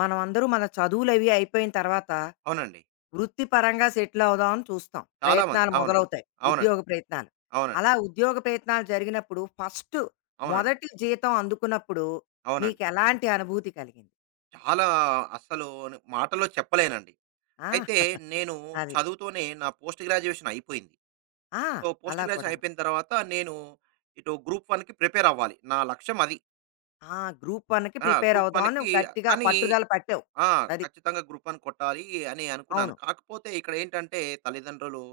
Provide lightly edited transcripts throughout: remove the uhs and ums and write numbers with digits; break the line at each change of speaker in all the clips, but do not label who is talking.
మనం అందరూ మన చదువులవి అయిపోయిన తర్వాత
అవునండి.
వృత్తిపరంగా సెటిల్ అవుదామని చూస్తాం.
చాలామంది.
ప్రయత్నాలు
అవునండి.
మొదలవుతాయి.
అవునండి.
ఉద్యోగ ప్రయత్నాలు.
అవునండి.
అలా ఉద్యోగ ప్రయత్నాలు జరిగినప్పుడు ఫస్ట్
అవునండి.
మొదటి జీతం అందుకున్నప్పుడు
అవునండి.
నీకెలాంటి అనుభూతి కలిగింది?
చాలా అస్సలు మాటల్లో చెప్పలేనండి.
ఆ!
అయితే నేను
అది.
చదువుతోనే నా పోస్ట్ గ్రాడ్యుయేషన్ అయిపోయింది.
ఆ!
సో, పోస్ట్
అలా
గ్రాడ్యుయేషన్
కూడాను.
అయిపోయిన తర్వాత నేను ఇటు గ్రూప్ వన్‌కి ప్రిపేర్ అవ్వాలి. నా లక్ష్యం అది.
ఆ! గ్రూప్ వన్‌కి
ఆ!
ప్రిపేర్
గ్రూప్
అవుదామని
వన్‌కి
గట్టిగా
కానీ
పట్టుదల పట్టావు.
ఆ!
అది.
ఖచ్చితంగా గ్రూప్ వన్ కొట్టాలి అని అనుకున్నాను.
అవును.
కాకపోతే ఇక్కడ ఏంటంటే తల్లిదండ్రులు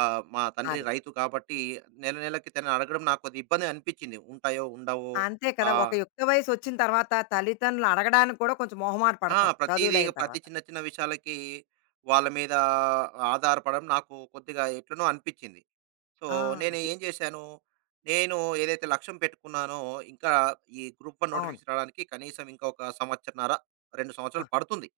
మా తండ్రి
అదే.
రైతు కాబట్టి నెల నెలకి తనని అడగడం నాకు కొద్దిగా ఇబ్బంది అనిపించింది. ఉంటాయో? ఉండవో?
అంతే
ఆ!
కదా! ఒక యుక్త వయసొచ్చిన తర్వాత తల్లిదండ్రులు అడగడానికి కూడా కొంచెం మొహమాట
ఆ!
పడతాం.
ప్రతీదీ ఇగ
చదువులయిన
ప్రతి
తర్వాత.
చిన్న చిన్న విషయాలకి వాళ్ళ మీద ఆధారపడడం నాకు కొద్దిగా ఎట్లనో అనిపిచ్చింది. సో,
ఆ!
నేను
అది.
ఏం చేశాను, నేను ఏదైతే లక్ష్యం పెట్టుకున్నానో ఇంకా ఈ గ్రూప్ వన్
అవును.
నోటిఫికేషన్ రావడానికి కనీసం ఇంకా ఒక సంవత్సరన్నర, 2
ఆ!
సంవత్సరాలు పడుతుంది.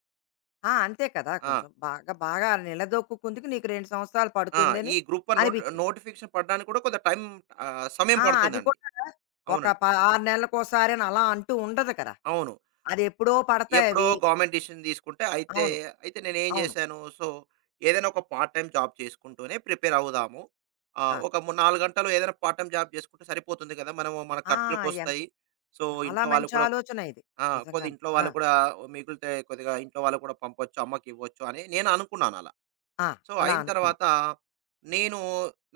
ఆ! అంతే కదా!
ఆ!
కొంచెం బాగా, బాగా నిలదొక్కుకుందుకు నీకు 2 సంవత్సరాలు
ఆ! ఈ
పడుతుందని
గ్రూప్ వన్ నోట్
అనిపించింది.
నోటిఫికేషన్ పడడానికి కూడా కొంత టైం సమయం
ఆ! అది
పడుతుందండి.
కూడా ఒక
అవునండి.
ప 6 నెలలకోసారని అలా అంటూ ఉండదు కదా!
అవును.
అదెప్పుడో పడతాయి
ఎప్పుడో
అవి.
గవర్నమెంట్ డిసిషన్ తీసుకుంటే అయితే,
అవును.
అయితే నేనేం
అవును.
జేశాను. సో, ఏదైనా ఒక పార్ట్ టైమ్ జాబ్ చేసుకుంటూనే ప్రిపేర్ అవుదాము.
ఆ!
ఒక 4 గంటలు ఏదైనా పార్ట్ టైమ్ జాబ్ చేసుకుంటే సరిపోతుంది కదా! మనము మన
ఆ! ఎన్
ఖర్చులకొస్తాయి. సో,
చాలా
ఇంట్లో వాళ్ళు
మంచి
కూడా ఒక
ఆలోచన ఇది.
ఆ! కొద్దిగా
నిజంగాను.
ఇంట్లో
ఆ!
వాళ్ళు కూడా మిగిలితే కొద్దిగా ఇంట్లో వాళ్ళకి కూడా పంపొచ్చు, అమ్మకివ్వచ్చు అని నేను అనుకున్నాను అలా.
ఆ!
సో,
అలా
అయిన
అనుకున్నాం.
తర్వాత నేను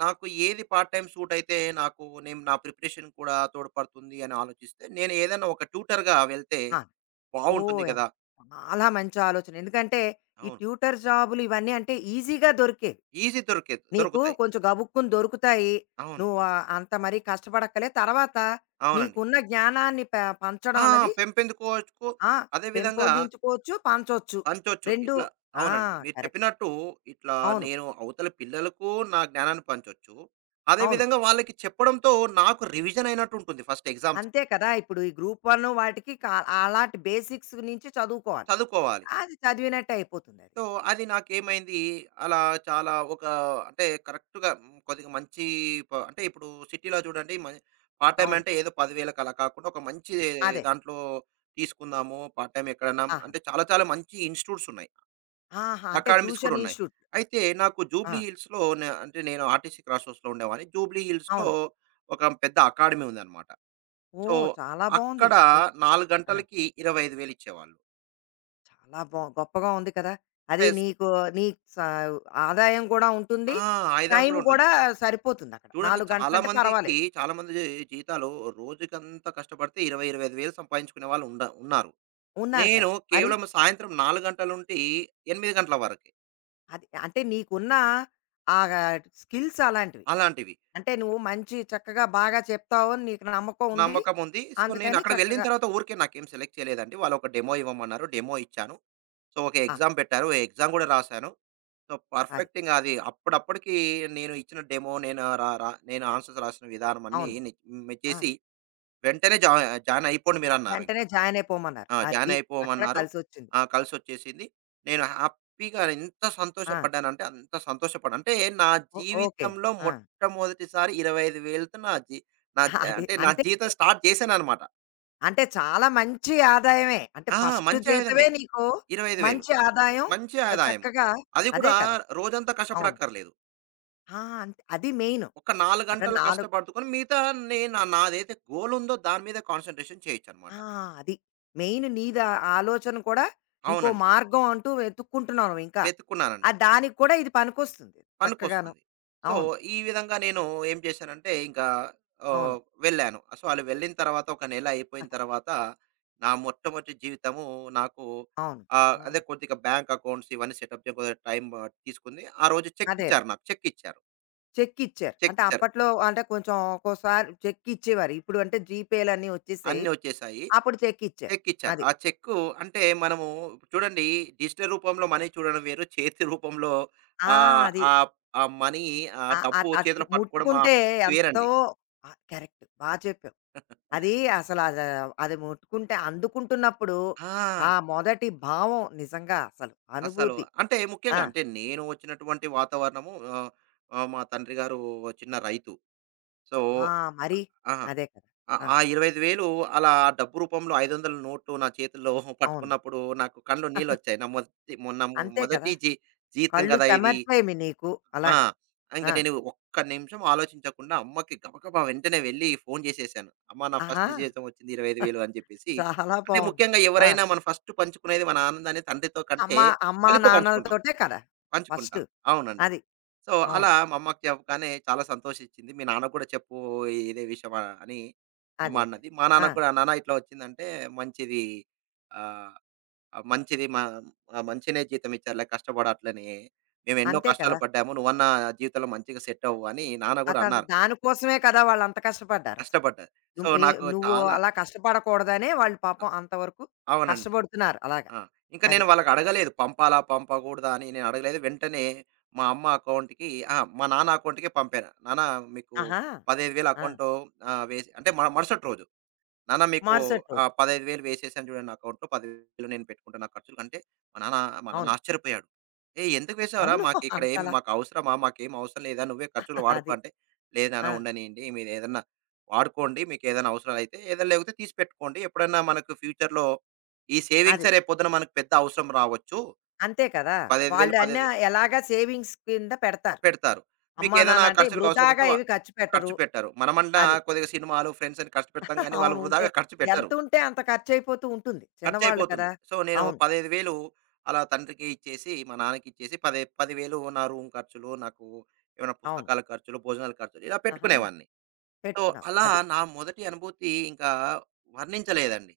నాకు ఏది పార్ట్ టైమ్ సూట్ అయితే నాకు నేను నా ప్రిపరేషన్ కూడా తోడ్పడుతుంది అని ఆలోచిస్తే, నేను ఏదైనా ఒక ట్యూటర్‌గా వెళ్తే
ఆ!
బావుంటుంది
ఓహ్!
కదా!
చాలా మంచి ఆలోచన. ఎందుకంటే, ఈ
అవును.
ట్యూటర్ జాబులు ఇవన్నీ అంటే ఈజీగా దొరికేవి.
ఈజీ దొరికే
నీకు
దొరుకుతాయి.
కొంచెం గబుక్కుని దొరుకుతాయి.
అవును.
నువ్వు ఆహ్, అంత మరీ కష్టపడక్కలే. తర్వాత
అవునండి.
నీకున్న జ్ఞానాన్ని
ఆ!
పంచడం అన్నది
పెంపెందుకోవచ్చు.
ఆ!
అదే విధంగా
పెంపొందించుకోవచ్చు, పంచొచ్చు.
పంచొచ్చు.
2
ఇట్లా
ఆ!
అవునండి. మీరు
కరెక్ట్.
చెప్పినట్టు ఇట్లా
అవును.
నేను అవతల పిల్లలకు నా జ్ఞానాన్ని పంచొచ్చు. అదే
అవును.
విధంగా వాళ్ళకి చెప్పడంతో నాకు రివిజన్ అయినట్టుంటుంది ఫస్ట్ ఎగ్జామ్స్‌కి.
అంతే కదా! ఇప్పుడు ఈ గ్రూప్ వన్ వాటికి అలాంటి బేసిక్స్ నుంచి చదువుకోవాలి.
చదువుకోవాలి.
అది చదివినట్టే అయిపోతుందది.
సో, అది నాకేమైంది, అలా చాలా ఒక అంటే కరెక్ట్‌గా కొద్దిగా మంచి అంటే ఇప్పుడు సిటీలో చూడండి పార్ట్ టైమ్
అవును.
అంటే ఏదో 10,000కి అలా కాకుండా ఒక మంచి
అదే.
దాంట్లో తీసుకుందాము. పార్ట్ టైమ్ ఎక్కడన్నా
ఆహా!
అంటే చాలా చాలా మంచి ఇన్‌స్టిట్యూట్స్ ఉన్నాయి.
ఆహా! అంటే
అకాడమీస్ కూడా
ట్యూషన్
ఉన్నాయి.
ఇన్‌స్టిట్యూట్.
అయితే నాకు
ఆ!
జూబ్లీ హిల్స్‌లో అంటే నేను ఆర్టీసీ క్రాస్ రోడ్స్‌లో ఉండేవాడిని. జూబ్లీ హిల్స్‌లో
అవును.
ఒక పెద్ద అకాడమీ ఉందన్నమాట. సో,
ఓహ్! చాలా బావుంది.
అక్కడ
అదే.
4
ఆ!
గంటలకి 25,000 ఇచ్చేవాళ్ళు.
చాలా బా గొప్పగా ఉంది కదా! అది
ప్లస్
నీకు నీ స ఆదాయం కూడా ఉంటుంది.
ఆ! ఆయుధాయం
టైం
కూడా ఉంటుంది.
కూడా సరిపోతుందక్కడ.
చూడండి
4
చాలా
గంటలంటే
మందికి
పర్వాలేదు.
చాలా మంది జీతాలు రోజుకంతా కష్టపడితే 20, 25,000 సంపాదించుకునే వాళ్ళు ఉన్నారు.
ఉన్నారు
నేను
కదా! మరి
కేవలం సాయంత్రం 4 గంటల నుండి 8 గంటల వరకే
అది అంటే నీకున్న ఆ స్కిల్స్ అలాంటివి.
అలాంటివి.
అంటే నువ్వు మంచి చక్కగా బాగా చెప్తావు అని నీకు నమ్మకం ఉంది.
నమ్మకం ఉంది. సో, నేను
అందుకని
అక్కడ వెళ్ళిన
చక్కగా
తర్వాత ఊరికే నాకేం సెలెక్ట్ చేయలేదండి. వాళ్ళు ఒక డెమో ఇవ్వమన్నారు. డెమో ఇచ్చాను. సో, ఒక
ఆ!
ఎగ్జామ్ పెట్టారు. ఎగ్జామ్ కూడా రాసాను. సో,
అది.
పర్ఫెక్ట్ ఇంగ అది అప్పుడప్పటికి నేను ఇచ్చిన డెమో నేను రా రా నేను ఆన్సర్స్ రాసిన విధానం అన్నీ
అవును.
ని
ఆ!
చేసి వెంటనే జాయిన్ అయిపోండి మీరన్నారు.
వెంటనే జాయిన్ అయిపోమన్నారు.
ఆ! జాయిన్
అది. అక్కడ
అయిపోమన్నారు.
కలిసొచ్చింది.
ఆ! కలిసొచ్చేసింది. నేను హ్యాపీగా ఎంత
ఆ!
సంతోషపడ్డానంటే అంత సంతోషపడ్డా. అంటే నా
ఓ ఓకే.
జీవితంలో
ఆ!
మొట్టమొదటిసారి 25,000తో నా
అది.
అంటే నా
అంతే.
జీవితం స్టార్ట్ చేశాననమాట.
అంటే చాలా మంచి ఆదాయమే. అంటే
ఆ!
ఫస్ట్
మంచి ఆయుధమే.
జీతమే నీకు
25,000
మంచి ఆదాయం.
మంచి
ఆహ్,
ఆదాయం.
చక్కగా
అది
అదే
కూడా
కదా!
రోజంతా
అవును.
కష్టపడక్కర్లేదు.
ఆ! అంతే అది మెయిన్.
ఒక 4
అక్కడ
గంటలు
4
కష్టపడుకొని మిగతా నేను నాదైతే గోల్ ఉందో దాని మీద కాన్సంట్రేషన్ చేయొచ్చనమాట.
ఆ! అది. మెయిన్ నీది ఆ ఆలోచన కూడా ఇంకో
అవునండి.
మార్గం అంటూ వెతుక్కుంటున్నావు నువ్వింకా. ఆ
వెతుక్కున్నానండి.
దానికి కూడా ఇది పనికొస్తుంది చక్కగాను.
పనికొస్తుంది. సో,
అవును.
ఈ విధంగా నేను ఏం చేశానంటే, ఇంకా
అవును.
ఆహ్, వెళ్ళాను. సో, అలా వెళ్ళిన తర్వాత ఒక నెల అయిపోయిన తర్వాత, నా మొట్టమొదటి జీవితము నాకు
అవును.
అదే
హ్మ్.
కొద్దిగా బ్యాంక్ అకౌంట్స్ ఇవన్నీ సెటప్ చేయడానికి కొద్దిగా టైం తీసుకుంది. ఆ రోజు చెక్
అదే అదే.
ఇచ్చారు నాకు. చెక్ ఇచ్చారు.
చెక్ ఇచ్చారు.
చెక్
అంటే
ఇచ్చారు.
అప్పట్లో అంటే కొంచెం ఒక్కోసారి చెక్ ఇచ్చేవారు. ఇప్పుడు అంటే జీపేలన్నీ వచ్చేసాయి.
అన్నీ వచ్చేసాయి.
అప్పుడు చెక్ ఇచ్చారు.
చెక్ ఇచ్చారు.
అది.
ఆ చెక్కు అంటే మనము చూడండి డిజిటల్ రూపంలో మనీ చూడడం వేరు. చేతి రూపంలో
ఆ!
ఆహ్,
అది.
ఆహ్, ఆ మనీ, ఆ money, ఆ
ఆ ఆ
డబ్బు
తట్టు
చేతిలో పట్టుకోవడం
ముట్టుకుంటే ఎంతో
వేరండి.
ఆ! కరెక్ట్. బా చెప్పావు. అది అసలు అది ముట్టుకుంటే అందుకుంటున్నప్పుడు ఆ
ఆ!
మొదటి భావం నిజంగా అసలు
అసలు
అనుభూతి.
అంటే
ఆ!
ముఖ్యంగా అంటే నేను వచ్చినటువంటి వాతావరణము ఆహ్, ఆహ్, మా తండ్రి గారు చిన్న రైతు. సో
ఆ! మరి.
ఆహా!
అదే కదా!
ఆ
ఆ!
ఆ 25,000 అలా డబ్బు రూపంలో 500 నోటు నా చేతుల్లో
అవును.
పట్టుకున్నప్పుడు నాకు కళ్ళు నీళ్ళొచ్చాయి. నా మొదటి
అంతే కదా!
మొదటి జీ జీతం
కళ్ళు
గదా! ఇది.
చెమర్చాయి మీ నీకు.
ఆ!
అలాగా.
ఇంక
ఆ!
నేను ఒక్క నిమిషం ఆలోచించకుండా అమ్మకి గబగబా వెంటనే వెళ్లి ఫోన్ చేసేసాను. అమ్మ నా ఫస్ట్
ఆహా!
జీతం వచ్చింది 25,000 అని చెప్పేసి.
చాలా
అంటే
బావుంది.
ముఖ్యంగా
ఆ!
ఎవరైనా మనం ఫస్ట్ పంచుకునేది మన ఆనందాన్ని తండ్రితో కంటే
అమ్మా అమ్మా
తల్లితో పంచుకుంటాం.
నాన్నలతోటే కదా! ఫస్టు.
పంచుకుంటారు. అవునండి.
అది.
సో, అలా
అవును.
మా అమ్మకి చెప్పగానే చాలా సంతోషిచ్చింది. మీ నాన్నకి కూడా చెప్పు ఇదే విషయం అని అమ్మ
అదే. అదే.
అన్నది. మా
ఆ!
నాన్నకి కూడా నాన్న ఇట్లా వచ్చిందంటే మంచిది ఆహ్, మంచిది మంచినే జీతం ఇచ్చారులే కష్టపడు అట్లనే. మేము ఎన్నో
అంతే
కష్టాలు
కదా!
పడ్డాము. నువ్వన్నా జీవితంలో మంచిగా సెట్ అవ్వు అని నాన్న కూడా
అసలు
అన్నారు.
దానికోసమే కదా వాళ్ళంత కష్టపడ్డారసలు.
కష్టపడ్డారు. సో,
నువ్వు ఈ
నాకు
నువ్వు
చాలా
అలా కష్టపడకూడదనే వాళ్ళు
అ
పాపం అంతవరకు
అవునండి.
కష్టపడుతున్నారు అలాగా.
ఆ! ఇంకా
అది.
నేను వాళ్ళకడగలేదు. పంపాలా? పంపకూడదా? అని నేను అడగలేదు. వెంటనే మా అమ్మ అకౌంట్‌కి అహా! మా నాన్న అకౌంట్‌కే పంపాను. నాన్న మీకు
ఆహా!
15,000
ఆ!
అకౌంట్ వేసి అంటే మరుసటి రోజు. నాన్న మీకు
మరుసటి రోజు.
15,000 వేసేసాను చూడండి నా అకౌంట్‌లో. 10,000 నేను పెట్టుకుంటా నా ఖర్చులకి అంటే మా నాన్న మా నాన్న
అవును.
ఆశ్చర్యపోయాడు. "ఏయ్! ఎందుకు వేసావురా?
అవును.
మాకిక్కడ ఏమి
అంతలా
మాకు అవసరమా? మాకేం అవసరం లేదా? నువ్వే ఖర్చులు వాడుకో"
అది.
అంటే, "లేదు నాన్న
ఆ!
ఉండనీయండి. మీరేదన్నా వాడుకోండి. మీకేదైనా అవసరాలైతే. ఏదైనా లేకపోతే తీసి పెట్టుకోండి. ఎప్పుడన్నా మనకు ఫ్యూచర్‌లో ఈ
అది.
సేవింగ్సే రేపొద్దున మనకు పెద్ద అవసరం రావచ్చు.
అంతే కదా! వాళ్ళు అన్న
15,000
ఎలాగా సేవింగ్స్ కింద పెడతారు.
పెడతారు.
అమ్మా,
మీకేదైనా
నాన్న అంటే
ఖర్చులకు అవసరం
వృధాగా
ఉంటే
ఏవి ఖర్చు
ఖర్చు
పెట్టరు.
పెట్టరు." మనమన్నా
అది.
కొద్దిగా సినిమాలు, ఫ్రెండ్స్ అని ఖర్చు పెడతాం గానీ, వాళ్ళు
అవును. ఉంటే
వృధాగా ఖర్చు పెట్టరు.
ఎంతుంటే అంత ఖర్చయిపోతూ ఉంటుంది. చిన్నవాళ్ళు
ఖర్చయిపోతుంది.
కదా!
సో, నేను
అవును.
15,000 అలా తండ్రికి ఇచ్చేసి, మా నాన్నకి ఇచ్చేసి, పదే 10,000 నా రూమ్ ఖర్చులు, నాకు ఏమైనా
అవును.
పుస్తకాల ఖర్చులు, భోజనాల ఖర్చులు ఇలా
ఆహా!
పెట్టుకునేవాడిని. సో,
పెట్టుకున్నావు.
అలా
అది.
నా మొదటి అనుభూతి ఇంకా వర్ణించలేదండి.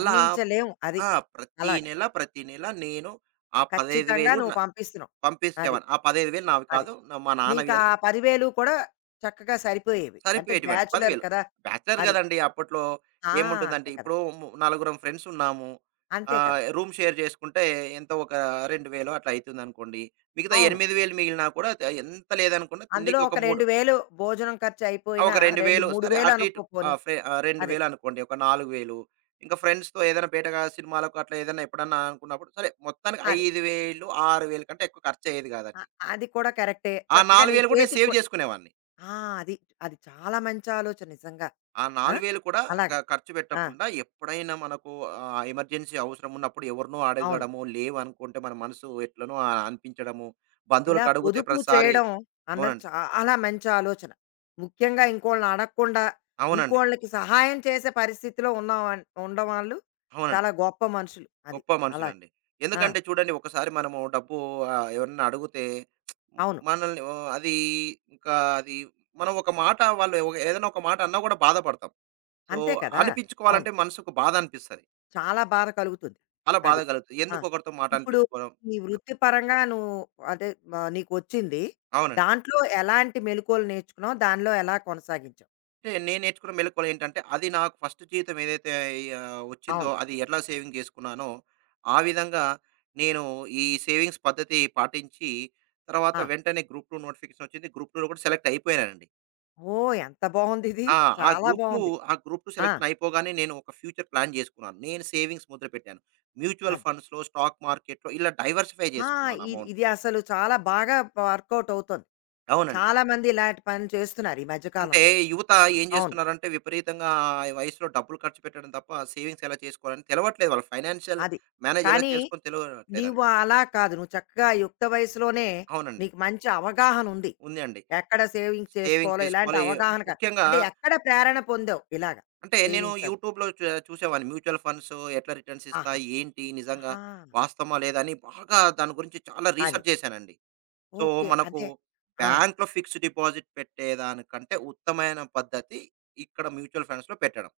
అలా
అది.
ఆ! ప్రతి
అలాగా.
నెల, ప్రతి నెల నేను ఆ
ఖచ్చితంగా
15,000
నువ్వు పంపిస్తున్నావు. అది.
పంపిచ్చేవాడిని. ఆ 15,000 నావి
అది.
కాదు. మా నాన్నవి
నీకా
అని
10,000 కూడా చక్కగా సరిపోయేవి. అంటే
సరిపోయేటివండి.
బ్యాచిలర్
10,000
కదా!
బ్యాచిలర్
అది.
గదండీ! అప్పట్లో
ఆ!
ఏముంటుందంటే
అంతే కదా!
ఇప్పుడు నలుగురం ఫ్రెండ్స్ ఉన్నాము.
అంతే కదా!
రూమ్ షేర్ జేసుకుంటే ఎంతో ఒక 2,000 అట్లా అయితుందనుకోండి. మిగతా
అవును.
8,000 మిగిలినా కూడా ఎంత లేదనుకున్నా
అందులో
తిండికి ఒక
ఒక
3
2,000 భోజనం
ఆ! ఒక
ఖర్చయిపోయినా 2,
2,000 సరే
3,000
అటు ఇటు
అనుకో పోనీ. అదే.
2,000 అనుకోండి. ఒక 4,000 ఇంకా ఫ్రెండ్స్‌తో ఏదైనా బయటగా సినిమాలకు అట్లా ఏదైనా ఎప్పుడన్నా అనుకున్నప్పుడు సరే మొత్తానికి
అదే.
5,000, 6,000 కంటే ఎక్కువ ఖర్చయ్యేది
అ
గాదండి.
అది కూడా కరెక్టే.
ఆ
చక్కగా నీ
4,000 గూడా నేను
చేతికి
సేవ్
కూడా
జేసుకునేవాడిని.
ఆ! అది. అది చాలా మంచి ఆలోచన నిజంగా.
ఆ
ఆ!
4,000 కూడా
అలాగా.
ఖర్చు
ఆ!
పెట్టకుండా ఎప్పుడైనా మనకు ఎమర్జెన్సీ అవసరం ఉన్నప్పుడు ఎవరినో
అవును.
అడగడము, లేవనుకుంటే మన మనసు ఎట్లనో అనిపించడము,
ఇలా
బంధువులకు అడిగితే
పొదుపు
ప్రతిసారి
చేయడం అన్నది
అవునండి.
చాలా మంచి ఆలోచన. ముఖ్యంగా ఇంకోళ్ళని అడగకుండా,
అవునండి.
ఇంకోళ్ళకి సహాయం చేసే పరిస్థితిలో ఉండవాళ్ళు
అవునండి.
చాలా గొప్ప మనుషులు. అది.
గొప్ప
అలాగ.
మనుషులండి.
ఆ!
ఎందుకంటే చూడండి ఒకసారి మనము డబ్బు ఎవరన్నా అడిగితే
అవును.
మనల్ని ఓ అది ఇంకా అది మనం ఒక మాట ఏదైనా ఒక మాట అన్నా కూడా బాధపడతాం. సో,
అంతే కదా! అవును.
అనిపించుకోవాలంటే మనసుకు బాధ అనిపిస్తది.
చాలా బాధ కలుగుతుంది.
అలా బాధ
అది.
కలుగుతది.
ఆ!
ఎందుకు ఒకరితో మాట
ఇప్పుడు
అనిపించుకోవడం
నీ వృత్తిపరంగా నువ్వు అదే ఆహ్, నీకొచ్చింది.
అవునండి.
దాంట్లో ఎలాంటి మెళకువలు నేర్చుకున్నావు? దానిలో ఎలా కొనసాగించావు?
అంటే నేను నేర్చుకున్న మెళకువలు ఏంటంటే, అది నాకు ఫస్ట్ జీతం ఏదైతే వచ్చిందో
అవును.
అది ఎట్లా సేవింగ్ చేసుకున్నానో, ఆ విధంగా నేను ఈ సేవింగ్స్ పద్ధతి పాటించి, తర్వాత
ఆ!
వెంటనే గ్రూప్ 2 నోటిఫికేషన్ వచ్చింది. గ్రూప్ 2లో కూడా సెలెక్ట్ అయిపోయానండి.
ఓహ్! ఎంత బావుందిది.
ఆ! ఆ
చాలా
గ్రూప్ 2
బావుంది.
ఆ గ్రూప్ 2
ఆ!
సెలెక్షన్ అయిపోగానే నేను ఒక ఫ్యూచర్ ప్లాన్ చేసుకున్నాను. నేను సేవింగ్స్ మొదలుపెట్టాను. మ్యూచువల్
అది.
ఫండ్స్‌లో, స్టాక్ మార్కెట్‌లో ఇలా డైవర్సిఫై
ఆ!
చేసుకున్నాను
ఇది
అమౌంట్.
ఇది అసలు చాలా బాగా వర్కౌట్ అవుతోంది.
అవునండి.
చాలా మంది ఇలాంటి పనులు చేస్తున్నారు ఈ మధ్య
అంటే
కాలంలో.
యువత ఏం
అవును.
చేస్తున్నారంటే విపరీతంగా ఈ వయసులో డబ్బులు ఖర్చు పెట్టడం తప్ప సేవింగ్స్ ఎలా చేసుకోవాలని తెలవట్లేదు. వాళ్ళ ఫైనాన్షియల్
అది.
మేనేజ్ ఎలా
కానీ
చేసుకోవాలో
నీవు
తెలవట్లేదండి.
అలా కాదు. నువ్వు చక్కగా యుక్త వయసులోనే
అవునండి.
నీకు మంచి అవగాహన ఉంది.
ఉంది అండి.
ఎక్కడ సేవింగ్స్
సేవింగ్
చేసుకోవాలో ఇలాంటి
చేసుకోవాలి.
అవగాహన క
ముఖ్యంగా
అంటే ఎక్కడ ప్రేరణ పొందావు ఇలాగ
అంటే నేను
సేవింగ్స్ అవి?
యూట్యూబ్‌లో చూసేవాడిని. మ్యూచువల్ ఫండ్స్ ఎట్లా రిటర్న్స్
ఆహా!
ఇస్తాయి? ఏంటి? నిజంగా
ఆహా!
వాస్తవమా? లేదా? అని బాగా దాని గురించి చాలా
అది.
రీసెర్చ్ చేశానండి. So,
okay.
మనకు
అదే. ఆ!
బ్యాంక్‌లో ఫిక్స్డ్ డిపాజిట్ పెట్టేదానికంటే ఉత్తమమైన పద్ధతి ఇక్కడ మ్యూచువల్ ఫండ్స్‌లో పెట్టడం.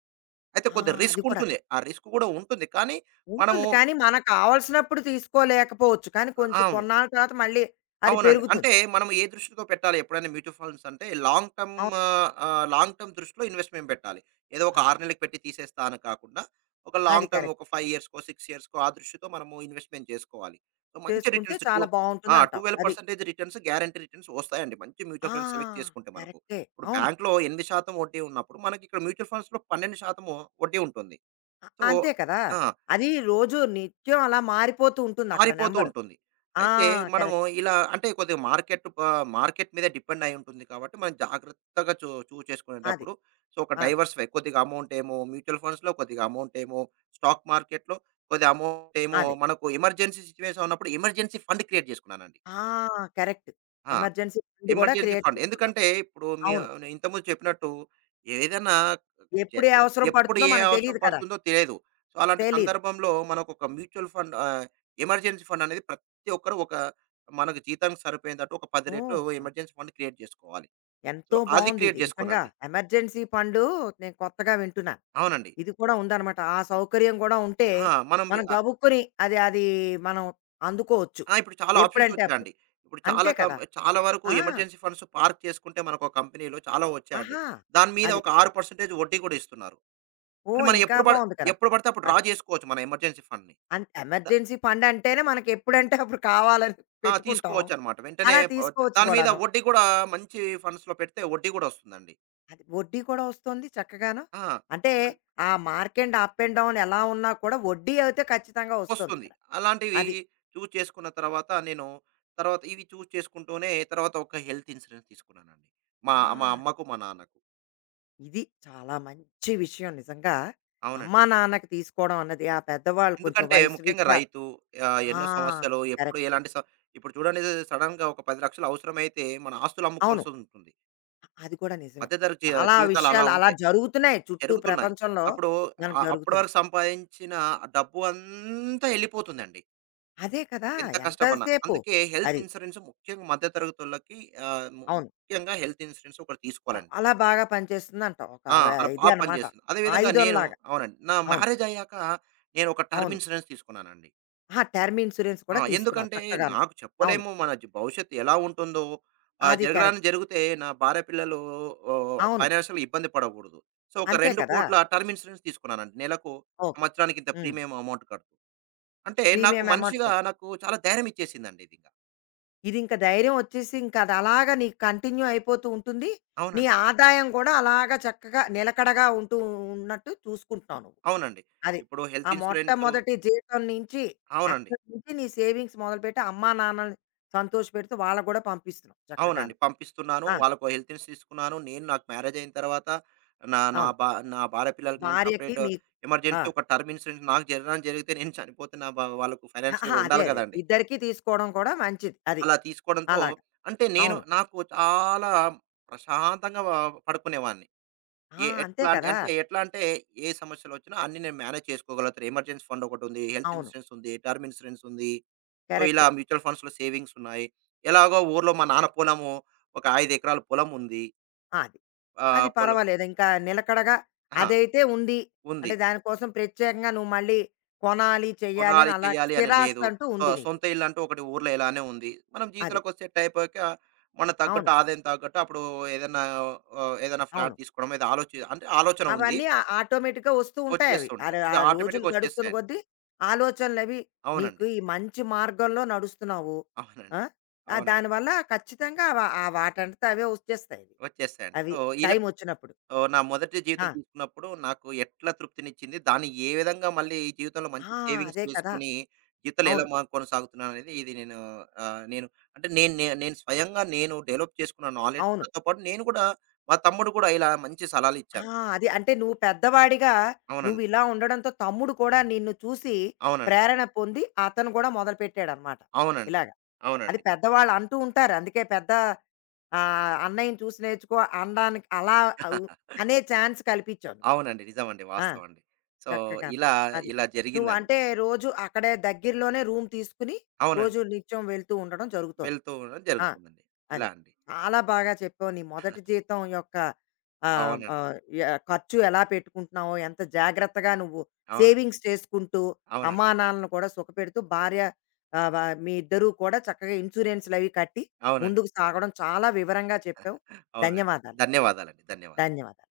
అయితే
ఆ!
కొద్దిగా
అది
రిస్క్
కూడా
ఉంటుంది.
కదా!
ఆ రిస్క్ గూడా ఉంటుంది. కానీ మనము
ఉంటుంది. కానీ మనకు కావాల్సినప్పుడు తీసుకోలేకపోవచ్చు. కానీ కొంచెం
అవును.
కొన్నాళ్ళ తర్వాత మళ్ళీ అది
అవునండి. అంటే
పెరుగుతుంది.
మనం ఏ దృష్టితో పెట్టాలి ఎప్పుడైనా మ్యూచువల్ ఫండ్స్ అంటే లాంగ్ టర్మ్
అవును.
లాంగ్ టర్మ్ దృష్టిలో ఇన్వెస్ట్‌మెంట్ పెట్టాలి. ఏదో ఒక
అది.
6 నెలలకి పెట్టి తీసేస్తా అని కాకుండా, ఒక
అది
లాంగ్ టర్మ్
కరెక్ట్.
ఒక 5 ఇయర్స్‌కో, 6 ఇయర్స్‌కో ఆ దృష్టితో మనము ఇన్వెస్ట్‌మెంట్ చేసుకోవాలి. సో, మంచి
చేసుకుంటే
రిటర్న్స్ టు
చాలా
ఆ!
బావుంటుందంటావు. అది.
12% రిటర్న్స్ గ్యారంటీ రిటర్న్స్ వస్తాయండి. మంచి మ్యూచువల్
ఆ!
ఫండ్స్ సెలెక్ట్ చేసుకుంటే మనకు.
కరెక్టే.
ఇప్పుడు
అవును.
బ్యాంక్‌లో 8% వడ్డీ ఉన్నప్పుడు మనకి ఇక్కడ మ్యూచువల్ ఫండ్స్‌లో 12% వడ్డీ ఉంటుంది.
అ
సో
అంతే కదా!
ఆ!
అది రోజు నిత్యం అలా మారిపోతూ ఉంటుందక్కడ
మారిపోతూ
నంబరు.
ఉంటుంది.
ఆ!
అయితే మనము
కరెక్ట్.
ఇలా అంటే కొద్దిగా మార్కెట్ మీద డిపెండ్ అయి ఉంటుంది కాబట్టి, మనం జాగ్రత్తగా చూజ్
అది.
చేసుకునేటప్పుడు సో, ఒక
ఆ!
డైవర్సిఫై కొద్దిగా అమౌంట్ ఏమో మ్యూచువల్ ఫండ్స్‌లో, కొద్దిగా అమౌంట్ ఏమో స్టాక్ మార్కెట్‌లో, కొద్దిగా అమౌంట్ ఏమో
అదే.
మనకు ఎమర్జెన్సీ సిట్యుయేషన్ ఉన్నప్పుడు ఎమర్జెన్సీ ఫండ్ క్రియేట్ చేసుకున్నానండి.
ఆ! కరెక్ట్.
ఆ!
ఎమర్జెన్సీ ఫండ్ గూడా
ఎమర్జెన్సీ
క్రియేట్
ఫండ్.
చేసుకుంటాం.
ఎందుకంటే ఇప్పుడు మీ
అవును.
ఇంతకుముందు చెప్పినట్టు ఏదైనా ఎ
ఎప్పుడు ఏ అవసరం
ఎప్పుడు
పడుతుందో
ఏ
మనకు
అవసరం
తెలీదు కదా!
పడుతుందో తెలియదు. సో, అలాంటి
తెలీదు.
సందర్భంలో మనకొక మ్యూచువల్ ఫండ్ ఎమర్జెన్సీ ఫండ్ అనేది ప్రతి ఒక్కరు ఒక మనకు జీతానికి సరిపోయేటట్టు ఒక 10 రెట్లు
ఓహ్!
ఎమర్జెన్సీ ఫండ్ క్రియేట్ చేసుకోవాలి. సో,
ఎంతో
అది క్రియేట్
బావుందిది నిజంగా.
చేసుకోనండి.
ఎమర్జెన్సీ ఫండు నేను కొత్తగా వింటున్నా.
అవునండి.
ఇది కూడా ఉందన్నమాట. ఆ సౌకర్యం గూడా ఉంటే,
ఆ! మనం
మనం
ఆహ్,
గబుక్కుని అది అది మనం అందుకోవచ్చు.
ఆ! ఇప్పుడు చాలా ఆప్షన్స్
ఎప్పుడంటే అప్పుడు.
వచ్చాయండి. ఇప్పుడు చాలా
అంతే కదా!
చాలా వరకు
ఆ!
ఎమర్జెన్సీ ఫండ్స్ పార్క్ చేసుకుంటే మనకు ఒక కంపెనీలో చాలా వచ్చాయండి.
ఆహా!
దాని మీద
అది.
ఒక 6% వడ్డీ కూడా ఇస్తున్నారు. అంటే
ఓహ్!
మనం
ఇంకా బావుంది కదా!
ఎప్పుడు పడితే అప్పుడు డ్రా
అది.
చేసుకోవచ్చు మన ఎమర్జెన్సీ ఫండ్‌ని.
అన్ ఎమర్జెన్సీ ఫండంటేనే మనకెప్పుడంటే అప్పుడు కావాలని
ఆ!
పెట్టుకుంటాం.
తీసుకోవచ్చనమాట. వెంటనే
అలా తీసుకోవచ్చు
దాని మీద
కూడాను.
వడ్డీ కూడా మంచి ఫండ్స్‌లో పెడితే వడ్డీ కూడా వస్తుందండి.
అది వడ్డీ కూడా వస్తోంది చక్కగాను.
ఆ!
అంటే,
అన్
ఆ మార్కెండ్ అప్ అండ్ డౌన్ ఎలా ఉన్నా కూడా వడ్డీ అయితే ఖచ్చితంగా
వస్తుంది.
వస్తోందిక్కడ.
అలాంటివి
అది.
చూజ్ చేసుకున్న తర్వాత నేను తర్వాత ఇవి చూజ్ చేసుకుంటూనే తర్వాత ఒక హెల్త్ ఇన్సూరెన్స్ తీసుకున్నానండి. మా మా
ఆ!
అమ్మకు, మా నాన్నకు.
ఇది చాలా మంచి విషయం నిజంగా.
అవునండి.
అమ్మా, నాన్నకి తీసుకోవడం అన్నది ఆ పెద్దవాళ్ళు కొంచెం
ఎందుకంటే
వయసు
ముఖ్యంగా
రీత్యా
రైతు
ఆ!
ఎన్నో సమస్యలు ఎప్పుడు
కరెక్ట్.
ఎలాంటి స ఇప్పుడు చూడండి సడెన్‌గా ఒక 10,00,000 అవసరమైతే మన ఆస్తులు
అవును.
అమ్ముకోవాల్సుంటుంది.
అది కూడా నిజమే.
మధ్య తరగతి
చాలా
జీవితాలు అలా
విషయాలు అలా
ఉంటాయి.
జరుగుతున్నాయి చుట్టూ
జరుగుతున్నాయి.
ప్రపంచంలో
అప్పుడు
మనకు
అప్పటి
జరుగుతున్నాయి.
వరకు సంపాదించిన ఆ డబ్బు అంతా ఎళ్ళిపోతుందండి.
అదే కదా!
ఎంత
ఎంత
కష్టపడినా.
సేపు
అందుకే హెల్త్
అది.
ఇన్సూరెన్స్ ముఖ్యంగా మధ్య తరగతోళ్ళకి ఆహ్, ము
అవును.
ముఖ్యంగా హెల్త్ ఇన్సూరెన్స్ ఒకటి తీసుకోవాలండి.
చాలా బాగా పనిచేస్తుందంటావు. ఒక
ఆ! అలా
ఆహ్,
బా
ఇది అన్నమాట.
పనిచేస్తుంది. అదే విధంగా నేను
ఆయుధంలాగా.
అవునండి. నా
అవును.
మ్యారేజ్ అయ్యాక నేను ఒక టర్మ్
అవును.
ఇన్సూరెన్స్ తీసుకున్నానండి.
ఆ! టర్మ్ ఇన్స్యూరెన్స్
ఆ!
కూడా తీసుకున్నావు
ఎందుకంటే
చక్కగాను.
నాకు
అవును.
చెప్పలేము మన భవిష్యత్తు ఎలా ఉంటుందో,
అది కరెక్ట్.
జరగరానిది జరిగితే నా భార్య పిల్లలు
అవును.
ఫైనాన్షియల్‌గా ఇబ్బంది పడకూడదు. సో, ఒక
అంతే కదా!
2,00,00,000 టర్మ్ ఇన్సూరెన్స్ తీసుకున్నానండి. నెలకు
ఓకే.
సంవత్సరానికి ఇంత
హ్మ్.
ప్రీమియం అమౌంట్ కడుతూ. అంటే నాకు
ప్రీమియం అమౌంట్
మనిషిగా నాకు చాలా ధైర్యం ఇచ్చేసిందండి ఇది ఇంక.
ఇది ఇంక ధైర్యం వచ్చేసి ఇంక అది అలాగా నీకు కంటిన్యూ అయిపోతూ ఉంటుంది. నీ
అవునండి.
ఆదాయం గూడా అలాగా చక్కగా నిలకడగా ఉంటూ ఉన్నట్టు చూసుకుంటున్నావు నువ్వు.
అవునండి.
అది.
ఇప్పుడు
ఆ
హెల్త్ ఇన్సూరెన్సు
మొట్టమొదటి జీతం నుంచి,
అవునండి.
అక్కడి నుంచి నీ సేవింగ్స్ మొదలుపెట్టి అమ్మా, నాన్నలని సంతోషపెడుతూ వాళ్ళకి గూడా పంపిస్తున్నావు
అవునండి.
చక్కగాను.
పంపిస్తున్నాను.
ఆ!
వాళ్ళకో హెల్త్ ఇన్సూరెన్స్ తీసుకున్నాను. నేను నాకు మ్యారేజ్ అయిన తర్వాత నా నా
అవును.
భా నా భార్య పిల్లలకి నేను
భార్యకి
సెపరేట్
మీకు. ఆ!
ఎమర్జెన్సీ ఒక టర్మ్ ఇన్సూరెన్స్ నాకు జరగడం జరిగితే నేను చనిపోతే నా భా వాళ్ళకు
అహా!
ఫైనాన్షియల్‌గా
అదే.
ఉండాలి
అదే.
గదండీ!
ఇద్దరికీ తీసుకోవడం కూడా మంచిది. అది.
అలా తీసుకోవడంతో
అలాగా.
అంటే నేను
అవును.
నాకు చాలా ప్రశాంతంగా పడుకునేవాడిని.
ఆ!
ఏ
అంతే
ఎట్లా అంటే
కదా!
అంటే ఎట్లా అంటే ఏ సమస్యలొచ్చినా అన్నీ నేను మేనేజ్ చేసుకోగలుగుతాను. ఎమర్జెన్సీ ఫండ్ ఒకటుంది. హెల్త్
అవును.
ఇన్సూరెన్స్ ఉంది. టర్మ్ ఇన్సూరెన్స్ ఉంది. సో, ఇలా
కరెక్ట్.
మ్యూచువల్ ఫండ్స్‌లో సేవింగ్స్ ఉన్నాయి. ఎలాగో ఊర్లో మా నాన్న పొలము ఒక 5 ఎకరాల పొలం ఉంది.
అది. అది
ఆహ్, పొలం
పర్వాలేదు. ఇంకా నిలకడగా
అహా!
అదైతే ఉంది.
ఉంది.
అంటే దానికోసం ప్రత్యేకంగా నువ్వు మళ్ళీ కొనాలి, చెయ్యాలి
కొనాలి,
అని అలా
చేయాలి అని
స్థిరాస్తి
లేదు.
అంటూ
సో,
ఉంది నీకు.
సొంత ఇల్లంటూ ఒకటి ఊర్లో ఇలానే ఉంది. మనం
అది.
జీవితంలోకి సెట్ అయిపోయాక మన తగ్గట్టు
అవును.
ఆదాయం తగ్గట్టు అప్పుడు ఏదన్నా ఏదైనా ఫ్లాట్
అవును.
తీసుకోవడం ఏదో అంటే ఆలోచన ఉంది.
అవన్నీ ఆ ఆటోమేటిక్‌గా వస్తూ ఉంటాయి అవి.
వచ్చేస్తుంటాయి.
అరె ఆ
ఇక
రోజులు
ఆటోమేటిక్‌గా
గడుస్తున్న
వచ్చేస్తాయండి.
కొద్దీ ఆలోచనలవి
అవునండి.
నీకు ఈ మంచి మార్గంలో నడుస్తున్నావు.
అవునండి.
ఆ! ఆహ్,
అవునండి.
దానివల్ల ఖచ్చితంగా ఆ వాటంతట అవే వచ్చేస్తాయి.
వచ్చేస్తాయండి.
అవి
సో, ఇలా
టైమొచ్చినప్పుడు.
ఓహ్! నా మొదటి జీతం
ఆ!
తీసుకున్నప్పుడు నాకు ఎట్లా తృప్తినిచ్చింది? దాన్ని ఏ విధంగా మళ్ళీ ఈ జీవితంలో మంచి
ఆ!
సేవింగ్స్
అదే కదా!
చేసుకొని, జీవితంలో ఎలా
అవును.
కొనసాగుతున్నాననేది ఇది నేను నేను అంటే నేను స్వయంగా నేను డెవలప్ చేసుకున్న
అవును.
నాలెడ్జ్‌తో పాటు నేను కూడా మా తమ్ముడు కూడా ఇలా మంచి
ఆ!
సలహాలిచ్చారు.
అది. అంటే నువ్వు పెద్దవాడిగా
అవునండి.
నువ్విలా ఉండడంతో తమ్ముడు కూడా నిన్ను చూసి
అవునండి.
ప్రేరణ పొంది అతను కూడా మొదలుపెట్టాడనమాట.
అవునండి.
ఇలాగ. అది
అవునండి.
పెద్దవాళ్ళు అంటూ ఉంటారు. అందుకే పెద్ద ఆహ్, అన్నయ్యని చూసి నేర్చుకో అనడానికి అలా అవ్ అనే ఛాన్స్ కల్పించావు నువ్వు.
అవునండి. నిజమండి.
ఆ!
వాస్తవం అండి. సో,
చక్కగాను.
ఇలా
అది.
ఇలా
నువ్వు
జరిగిందండి.
అంటే రోజు అక్కడే దగ్గరలోనే రూమ్ తీసుకొని
అవునండి.
రోజు నిత్యం వెళ్తూ ఉండడం జరుగుతోంది.
వెళ్తూ ఉండడం
ఆ!
జరుగుతుందండి. ఇలా
అదే.
అండి.
చాలా బాగా చెప్పావు. నీ మొదటి జీతం యొక్క ఆహ్,
అవునండి.
ఆహ్, ఖర్చు ఎలా పెట్టుకుంటున్నావో, ఎంత జాగ్రత్తగా నువ్వు
అవునండి.
సేవింగ్స్ చేసుకుంటూ,
అవునండి.
అమ్మా, నాన్నలను కూడా సుఖపెడుతూ, భార్య ఆహ్, మీ ఇద్దరూ కూడా చక్కగా ఇన్సూరెన్స్‌లవి కట్టి
అవునండి.
ముందుకు సాగడం చాలా వివరంగా చెప్పావు.
అవునండి.
ధన్యవాదాలు.
ధన్యవాదాలండి. ధన్యవాదాలు.
ధన్యవాదాలు.